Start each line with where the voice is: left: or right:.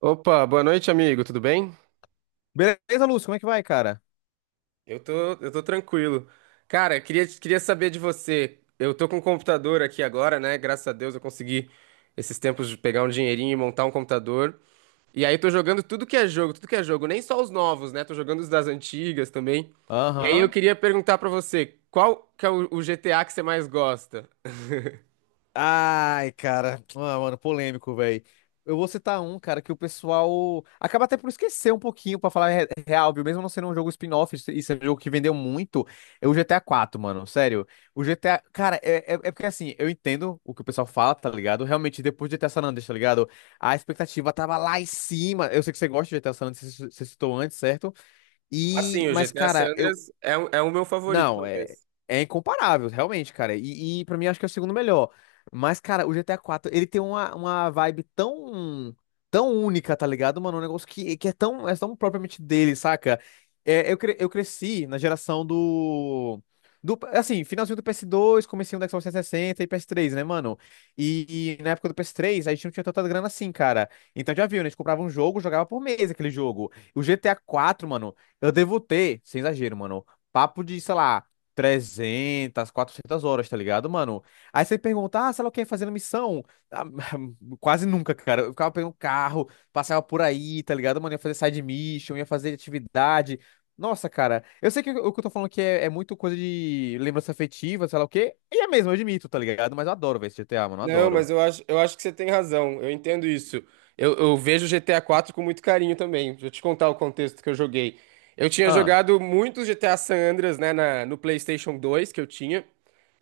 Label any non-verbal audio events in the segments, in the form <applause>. right: Opa, boa noite, amigo. Tudo bem?
left: Beleza, Lúcio, como é que vai, cara?
right: Eu tô, eu tô tranquilo. Cara, queria saber de você. Eu tô com um computador aqui agora, né? Graças a Deus eu consegui esses tempos de pegar um dinheirinho e montar um computador. E aí tô jogando tudo que é jogo, tudo que é jogo, nem só os novos, né? Tô jogando os das antigas também. E aí eu
left: Aham.
right: queria perguntar pra você, qual que é o GTA que você mais gosta?
left: Ai, cara. Ah, mano, polêmico, velho. Eu vou citar um, cara, que o pessoal acaba até por esquecer um pouquinho, pra falar real, viu? Mesmo não sendo um jogo spin-off, isso é um jogo que vendeu muito, é o GTA 4, mano. Sério. O GTA. Cara, é porque assim, eu entendo o que o pessoal fala, tá ligado? Realmente, depois de GTA San Andreas, tá ligado? A expectativa tava lá em cima. Eu sei que você gosta de GTA San Andreas, você citou antes, certo? E,
right: Assim, o
left: mas,
right: GTA San
left: cara,
right: Andreas é, é o meu favorito,
left: não, é,
right: talvez.
left: é incomparável, realmente, cara. E para mim acho que é o segundo melhor. Mas, cara, o GTA IV, ele tem uma vibe tão única, tá ligado, mano? Um negócio que é tão propriamente dele, saca? Eu cresci na geração do, do. Assim, finalzinho do PS2, comecinho do Xbox 360 e PS3, né, mano? E na época do PS3 a gente não tinha tanta grana assim, cara. Então já viu, né? A gente comprava um jogo, jogava por mês aquele jogo. O GTA IV, mano, eu devo ter, sem exagero, mano. Papo de, sei lá, 300 400 horas, tá ligado, mano? Aí você pergunta, ah, sei lá o que, fazendo missão. Ah, <laughs> quase nunca, cara. Eu ficava pegando carro, passava por aí, tá ligado, mano? Ia fazer side mission, ia fazer atividade. Nossa, cara, eu sei que o que eu tô falando aqui é muito coisa de lembrança afetiva, sei lá o quê. E é mesmo, eu admito, tá ligado? Mas eu adoro ver esse GTA, mano, eu
right: Não, mas
left: adoro.
right: eu acho que você tem razão. Eu entendo isso. Eu vejo GTA 4 com muito carinho também. Deixa eu te contar o contexto que eu joguei. Eu tinha
left: Ah,
right: jogado muito GTA San Andreas, né, no PlayStation 2 que eu tinha.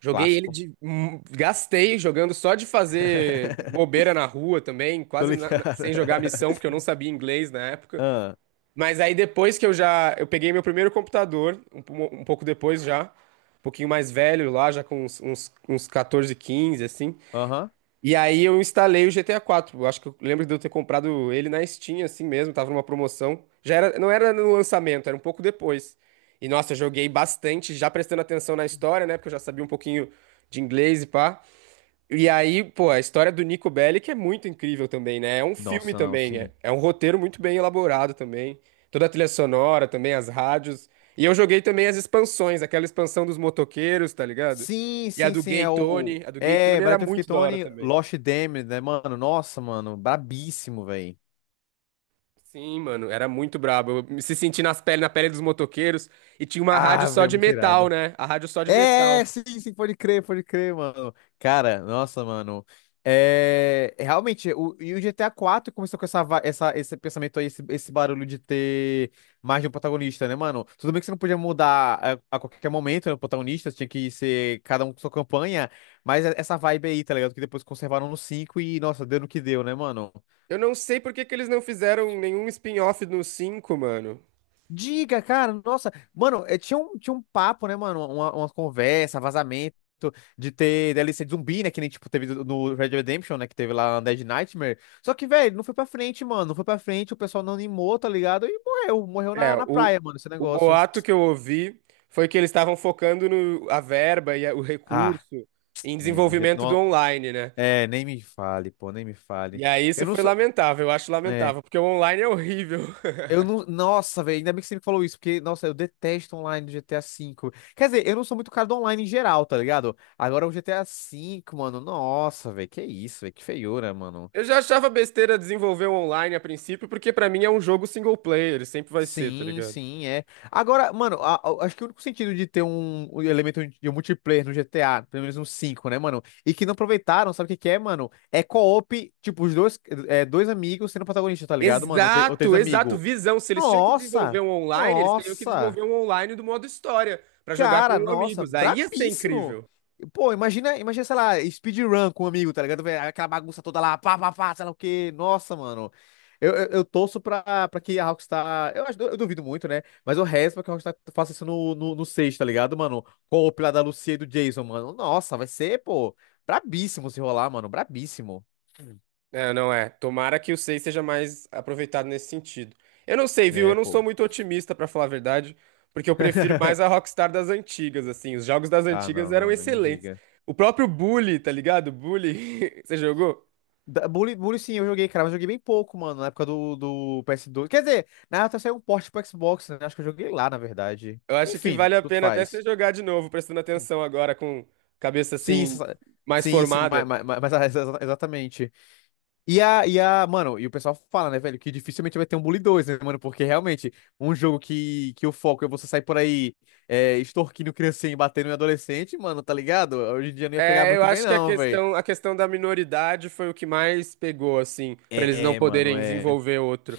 right: Joguei ele
left: clássico.
right: de. Gastei jogando só de fazer
left: <laughs>
right: bobeira na rua também,
left: Tô
right: quase
left: ligado.
right: sem jogar missão, porque eu
left: <laughs>
right: não sabia inglês na época.
left: Ah,
right: Mas aí depois que eu já. Eu peguei meu primeiro computador, um, um pouco depois já. Um pouquinho mais velho lá, já com uns 14, 15, assim.
left: aham.
right: E aí eu instalei o GTA 4. Eu acho que eu lembro de eu ter comprado ele na Steam, assim mesmo, tava numa promoção. Já era, não era no lançamento, era um pouco depois. E nossa, eu joguei bastante, já prestando atenção na história, né? Porque eu já sabia um pouquinho de inglês e pá. E aí, pô, a história do Nico Bellic é muito incrível também, né? É um filme
left: Nossa, não,
right: também, é,
left: sim.
right: é um roteiro muito bem elaborado também. Toda a trilha sonora também, as rádios. E eu joguei também as expansões, aquela expansão dos motoqueiros, tá ligado?
left: Sim,
right: E a
left: sim,
right: do
left: sim,
right: Gay
left: é o.
right: Tony, a do Gay
left: É,
right: Tony era
left: Bride of
right: muito da hora
left: Ketone,
right: também.
left: Lost Damned, né, mano? Nossa, mano, brabíssimo, velho.
right: Sim, mano, era muito brabo. Eu me se senti nas pele, na pele dos motoqueiros e tinha uma rádio
left: Ah,
right: só
left: velho,
right: de
left: muito
right: metal,
left: irado.
right: né? A rádio só de
left: É,
right: metal.
left: sim, sim, pode crer, mano. Cara, nossa, mano. É, realmente, e o GTA IV começou com essa, esse pensamento aí, esse barulho de ter mais de um protagonista, né, mano? Tudo bem que você não podia mudar a qualquer momento, né, o protagonista, tinha que ser cada um com sua campanha, mas essa vibe aí, tá ligado? Que depois conservaram no 5 e, nossa, deu no que deu, né, mano?
right: Eu não sei por que que eles não fizeram nenhum spin-off no cinco, mano.
left: Diga, cara, nossa, mano, tinha um papo, né, mano, uma conversa, vazamento de ter DLC de zumbi, né, que nem, tipo, teve no Red Dead Redemption, né, que teve lá na Dead Nightmare, só que, velho, não foi pra frente, mano, não foi pra frente, o pessoal não animou, tá ligado, e morreu, morreu
right: É,
left: na praia, mano, esse
right: o
left: negócio.
right: boato que eu ouvi foi que eles estavam focando no, a verba e o
left: Ah,
right: recurso em
left: né, no jeito,
right: desenvolvimento do
left: não,
right: online, né?
left: é, nem me fale, pô, nem me
right: E
left: fale.
right: aí isso
left: Eu não
right: foi
left: sou,
right: lamentável, eu acho
left: é,
right: lamentável, porque o online é horrível. <laughs>
left: eu não. Nossa, velho, ainda bem que você me falou isso, porque, nossa, eu detesto online do GTA V. Quer dizer, eu não sou muito cara do online em geral, tá ligado? Agora o GTA V, mano, nossa, velho, que isso, velho, que feiura, mano.
right: Eu já achava besteira desenvolver o online a princípio, porque pra mim é um jogo single player, sempre vai ser, tá
left: Sim,
right: ligado?
left: sim, é. Agora, mano, acho que o único sentido de ter um elemento de um multiplayer no GTA, pelo menos no 5 né, mano? E que não aproveitaram, sabe o que que é, mano? É co-op, tipo, os dois, dois amigos sendo protagonista, tá ligado, mano? Ou três
right: Exato, exato,
left: amigos.
right: visão. Se eles tinham que
left: Nossa!
right: desenvolver um online, eles teriam que
left: Nossa!
right: desenvolver um online do modo história, pra jogar
left: Cara,
right: com
left: nossa,
right: amigos. Aí ia ser
left: brabíssimo.
right: incrível.
left: Pô, imagina, imagina, sei lá, speedrun com um amigo, tá ligado? Vê aquela bagunça toda lá, pá, pá, pá, sei lá o quê. Nossa, mano. Eu torço pra que a Rockstar. Eu duvido muito, né? Mas eu rezo pra que a Rockstar faça isso no 6, tá ligado, mano? Com o pilar da Lucia e do Jason, mano. Nossa, vai ser, pô, brabíssimo se rolar, mano. Brabíssimo.
right: É, não é. Tomara que o 6 seja mais aproveitado nesse sentido. Eu não sei, viu? Eu
left: É,
right: não sou
left: pô.
right: muito otimista, pra falar a verdade, porque eu prefiro mais a Rockstar das antigas, assim. Os jogos das
left: Ah,
right: antigas
left: não,
right: eram
left: não, nem me
right: excelentes.
left: diga.
right: O próprio Bully, tá ligado? Bully, <laughs> você jogou?
left: Bully, Bully sim, eu joguei, cara, mas joguei bem pouco, mano, na época do PS2. Quer dizer, na época saiu um porte pro Xbox, né? Acho que eu joguei lá, na verdade.
right: Eu acho que
left: Enfim,
right: vale a
left: tudo
right: pena até você
left: faz.
right: jogar de novo, prestando atenção agora com cabeça
left: Sim,
right: assim mais
left: sim, sim, mas,
right: formada.
left: mas, mas- mas- ah, exatamente. E a, mano, e o pessoal fala, né, velho, que dificilmente vai ter um Bully 2, né, mano? Porque realmente, um jogo que o foco é você sair por aí, extorquindo criancinha e batendo em adolescente, mano, tá ligado? Hoje em dia não ia pegar
right: É, eu
left: muito bem,
right: acho que
left: não, velho.
right: a questão da minoridade foi o que mais pegou, assim, pra eles não
left: É, mano,
right: poderem
left: é.
right: desenvolver outro.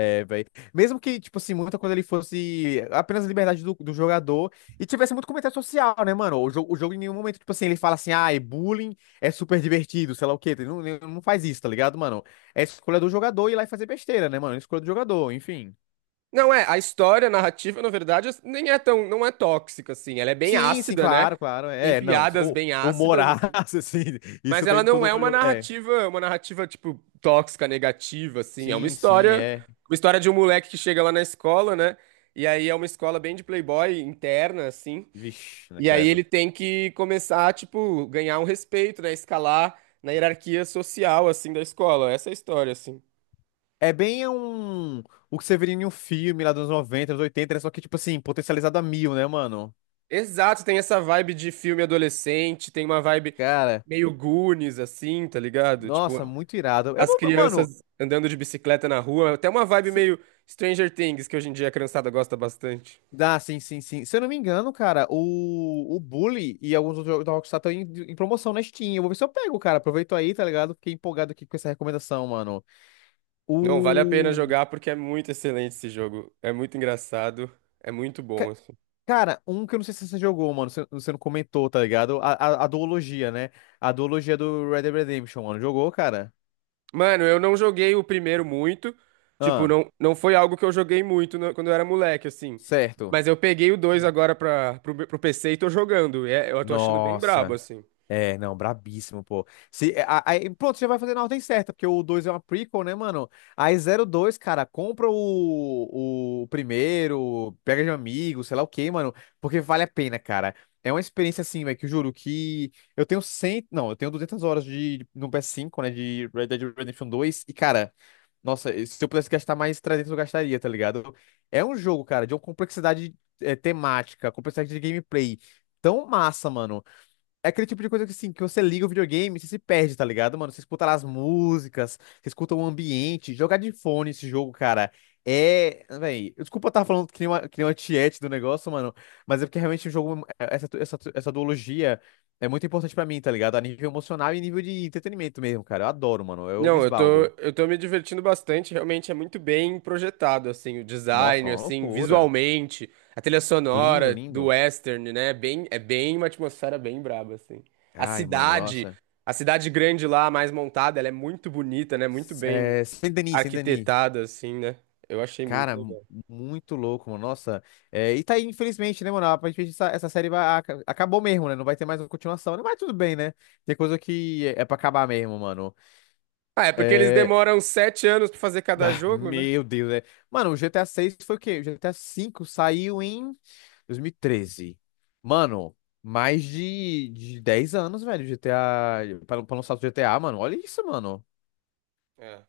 left: É, velho. Mesmo que, tipo assim, muita coisa ele fosse apenas a liberdade do jogador e tivesse muito comentário social, né, mano? O jogo em nenhum momento, tipo assim, ele fala assim, ah, bullying é super divertido, sei lá o quê. Ele não faz isso, tá ligado, mano? É escolha do jogador ir lá e fazer besteira, né, mano? É escolha do jogador, enfim.
right: Não é, a história, a narrativa, na verdade, nem é tão, não é tóxica, assim. Ela é bem
left: Sim, sim,
right: ácida, né?
left: claro, claro.
right: Tem
left: É, não.
right: piadas
left: O,
right: bem
left: o
right: ácidas,
left: morar, <laughs>
right: assim.
left: assim,
right: Mas
left: isso
right: ela
left: tem em
right: não
left: todo
right: é
left: jogo. É.
right: uma narrativa, tipo, tóxica, negativa, assim. É
left: Sim, sim, é.
right: uma história de um moleque que chega lá na escola, né? E aí é uma escola bem de playboy interna, assim.
left: Vixe, né,
right: E aí
left: credo.
right: ele tem que começar, tipo, ganhar um respeito, né? Escalar na hierarquia social, assim, da escola. Essa é a história, assim.
left: É bem um. O que você veria em um filme lá dos anos 90, anos 80, né? Só que, tipo assim, potencializado a mil, né, mano?
right: Exato, tem essa vibe de filme adolescente, tem uma vibe
left: Cara,
right: meio Goonies, assim, tá ligado? Tipo,
left: nossa, muito irado. Eu,
right: as
left: vou- mano,
right: crianças andando de bicicleta na rua. Até uma vibe
left: se...
right: meio Stranger Things, que hoje em dia a criançada gosta bastante.
left: dá, sim, sim, sim. Se eu não me engano, cara, o Bully e alguns outros jogos da Rockstar estão em promoção na Steam. Eu vou ver se eu pego, cara. Aproveito aí, tá ligado? Fiquei empolgado aqui com essa recomendação, mano.
right: Não, vale a pena
left: O.
right: jogar porque é muito excelente esse jogo. É muito engraçado, é muito bom,
left: ca-
right: assim.
left: Cara, um que eu não sei se você jogou, mano, você não comentou, tá ligado? A duologia, né? A duologia do Red Dead Redemption, mano. Jogou, cara?
right: Mano, eu não joguei o primeiro muito. Tipo,
left: Ah,
right: não, não foi algo que eu joguei muito quando eu era moleque, assim.
left: certo.
right: Mas eu peguei o dois agora pra, pro PC e tô jogando. E eu tô achando bem brabo,
left: Nossa.
right: assim.
left: É, não, brabíssimo, pô. Se, é, a- aí, pronto, você vai fazer na ordem certa, porque o 2 é uma prequel, né, mano? Aí zero dois cara, compra o primeiro, pega de amigo, sei lá o quê, mano, porque vale a pena, cara. É uma experiência assim, velho, que eu juro que eu tenho 100, não, eu tenho 200 horas de, no PS5 né, de Red Dead Redemption dois e, cara, nossa, se eu pudesse gastar mais 300, eu gastaria, tá ligado? É um jogo, cara, de uma complexidade temática, complexidade de gameplay tão massa, mano, é aquele tipo de coisa que, assim, que você liga o videogame e você se perde, tá ligado, mano? Você escuta lá as músicas, você escuta o ambiente. Jogar de fone esse jogo, cara, é... Véi, desculpa eu estar falando que nem uma tiete do negócio, mano, mas é porque realmente o jogo, essa duologia é muito importante pra mim, tá ligado? A nível emocional e nível de entretenimento mesmo, cara. Eu adoro, mano. Eu me
right: Não, eu tô,
left: esbaldo.
right: eu tô me divertindo bastante. Realmente é muito bem projetado, assim. O
left: Nossa,
right: design,
left: uma
right: assim,
left: loucura.
right: visualmente. A trilha
left: Lindo,
right: sonora do
left: lindo.
right: western, né? É bem uma atmosfera bem braba, assim. A
left: Ai, mano,
right: cidade,
left: nossa.
right: a cidade grande lá, mais montada, ela é muito bonita, né? Muito bem
left: É, Saint Denis, Saint Denis.
right: arquitetada, assim, né? Eu achei muito
left: Cara,
right: legal.
left: muito louco, mano. Nossa. É, e tá aí, infelizmente, né, mano? Aparentemente essa série vai, acabou mesmo, né? Não vai ter mais uma continuação, né? Mas tudo bem, né? Tem coisa que é pra acabar mesmo, mano.
right: Ah, é porque eles
left: É...
right: demoram sete anos pra fazer
left: <laughs>
right: cada
left: ah,
right: jogo, né?
left: meu Deus, é. Mano, o GTA 6 foi o quê? O GTA 5 saiu em 2013. Mano, mais de 10 anos, velho, GTA. Pra lançar o GTA, mano. Olha isso, mano.
right: É,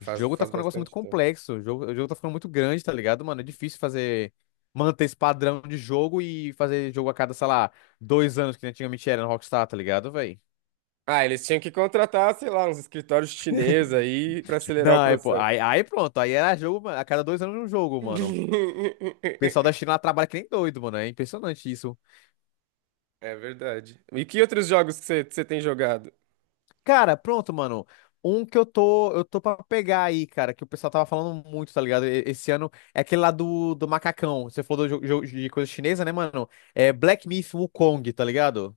left: O jogo tá
right: faz
left: ficando um negócio muito
right: bastante tempo.
left: complexo. O jogo tá ficando muito grande, tá ligado, mano? É difícil fazer. Manter esse padrão de jogo e fazer jogo a cada, sei lá, 2 anos, que nem antigamente era no Rockstar, tá ligado, velho?
right: Ah, eles tinham que contratar, sei lá, uns escritórios chineses aí pra acelerar o
left: Não, aí, pô,
right: processo.
left: aí pronto. Aí era jogo, mano, a cada 2 anos um jogo, mano. O pessoal
right: <laughs>
left: da China lá trabalha que nem doido, mano. É impressionante isso.
right: É verdade. E que outros jogos que você tem jogado?
left: Cara, pronto, mano. Um que eu tô pra pegar aí, cara, que o pessoal tava falando muito, tá ligado? Esse ano é aquele lá do macacão. Você falou do jogo de coisa chinesa, né, mano? É Black Myth Wukong, tá ligado?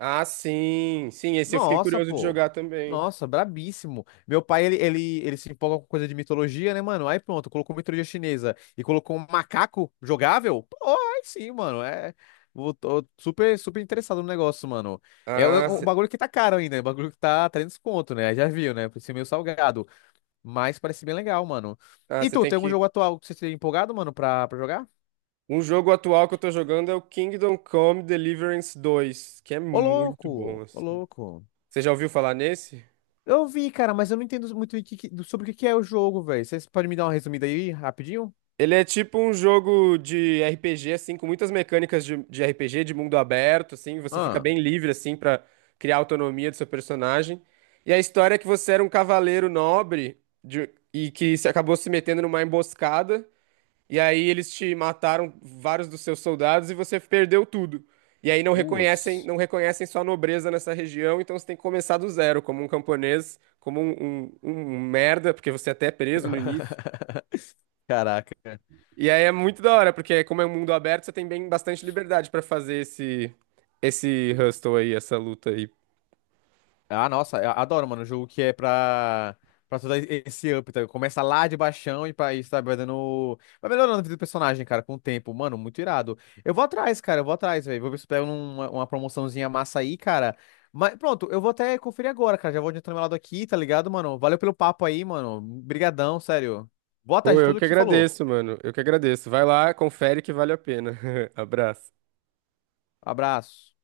right: Ah, sim, sim, esse eu fiquei
left: Nossa,
right: curioso de
left: pô.
right: jogar também.
left: Nossa, brabíssimo. Meu pai, ele se empolga com coisa de mitologia, né, mano? Aí pronto, colocou mitologia chinesa e colocou um macaco jogável? Pô, aí sim, mano. É. Tô super, super interessado no negócio, mano. É o,
right: Ah,
left: o
right: você
left: bagulho que tá caro ainda, é o bagulho que tá 300 conto, né? Já viu, né? Parece meio salgado, mas parece bem legal, mano. E
right: você
left: tu,
right: tem
left: tem algum
right: que.
left: jogo atual que você esteja empolgado, mano, pra jogar?
right: Um jogo atual que eu tô jogando é o Kingdom Come Deliverance 2, que é
left: Ô,
right: muito bom,
left: louco! Ô,
right: assim.
left: louco!
right: Você já ouviu falar nesse?
left: Eu vi, cara, mas eu não entendo muito o que que- do- sobre o que que é o jogo, velho. Vocês podem me dar uma resumida aí, rapidinho?
right: Ele é tipo um jogo de RPG, assim, com muitas mecânicas de RPG, de mundo aberto, assim. Você fica
left: Ah,
right: bem livre, assim, pra criar a autonomia do seu personagem. E a história é que você era um cavaleiro nobre e que se acabou se metendo numa emboscada. E aí eles te mataram vários dos seus soldados e você perdeu tudo. E aí não reconhecem,
left: putz.
right: não reconhecem sua nobreza nessa região, então você tem que começar do zero, como um camponês, como um, um merda, porque você até é preso no início.
left: <laughs> Caraca,
right: E aí é muito da hora, porque como é um mundo aberto, você tem bem bastante liberdade pra fazer esse hustle aí, essa luta aí.
left: ah, nossa, eu adoro, mano, jogo que é pra todo esse up, tá? Começa lá de baixão e, pra, e sabe, vai dando. Vai melhorando a vida do personagem, cara, com o tempo. Mano, muito irado. Eu vou atrás, cara, eu vou atrás, velho. Vou ver se eu pego uma promoçãozinha massa aí, cara. Mas pronto, eu vou até conferir agora, cara. Já vou adiantando meu lado aqui, tá ligado, mano? Valeu pelo papo aí, mano. Brigadão, sério. Boa
right: Pô,
left: tarde de
right: eu
left: tudo
right: que
left: que você falou.
right: agradeço, mano. Eu que agradeço. Vai lá, confere que vale a pena. <laughs> Abraço.
left: Abraço.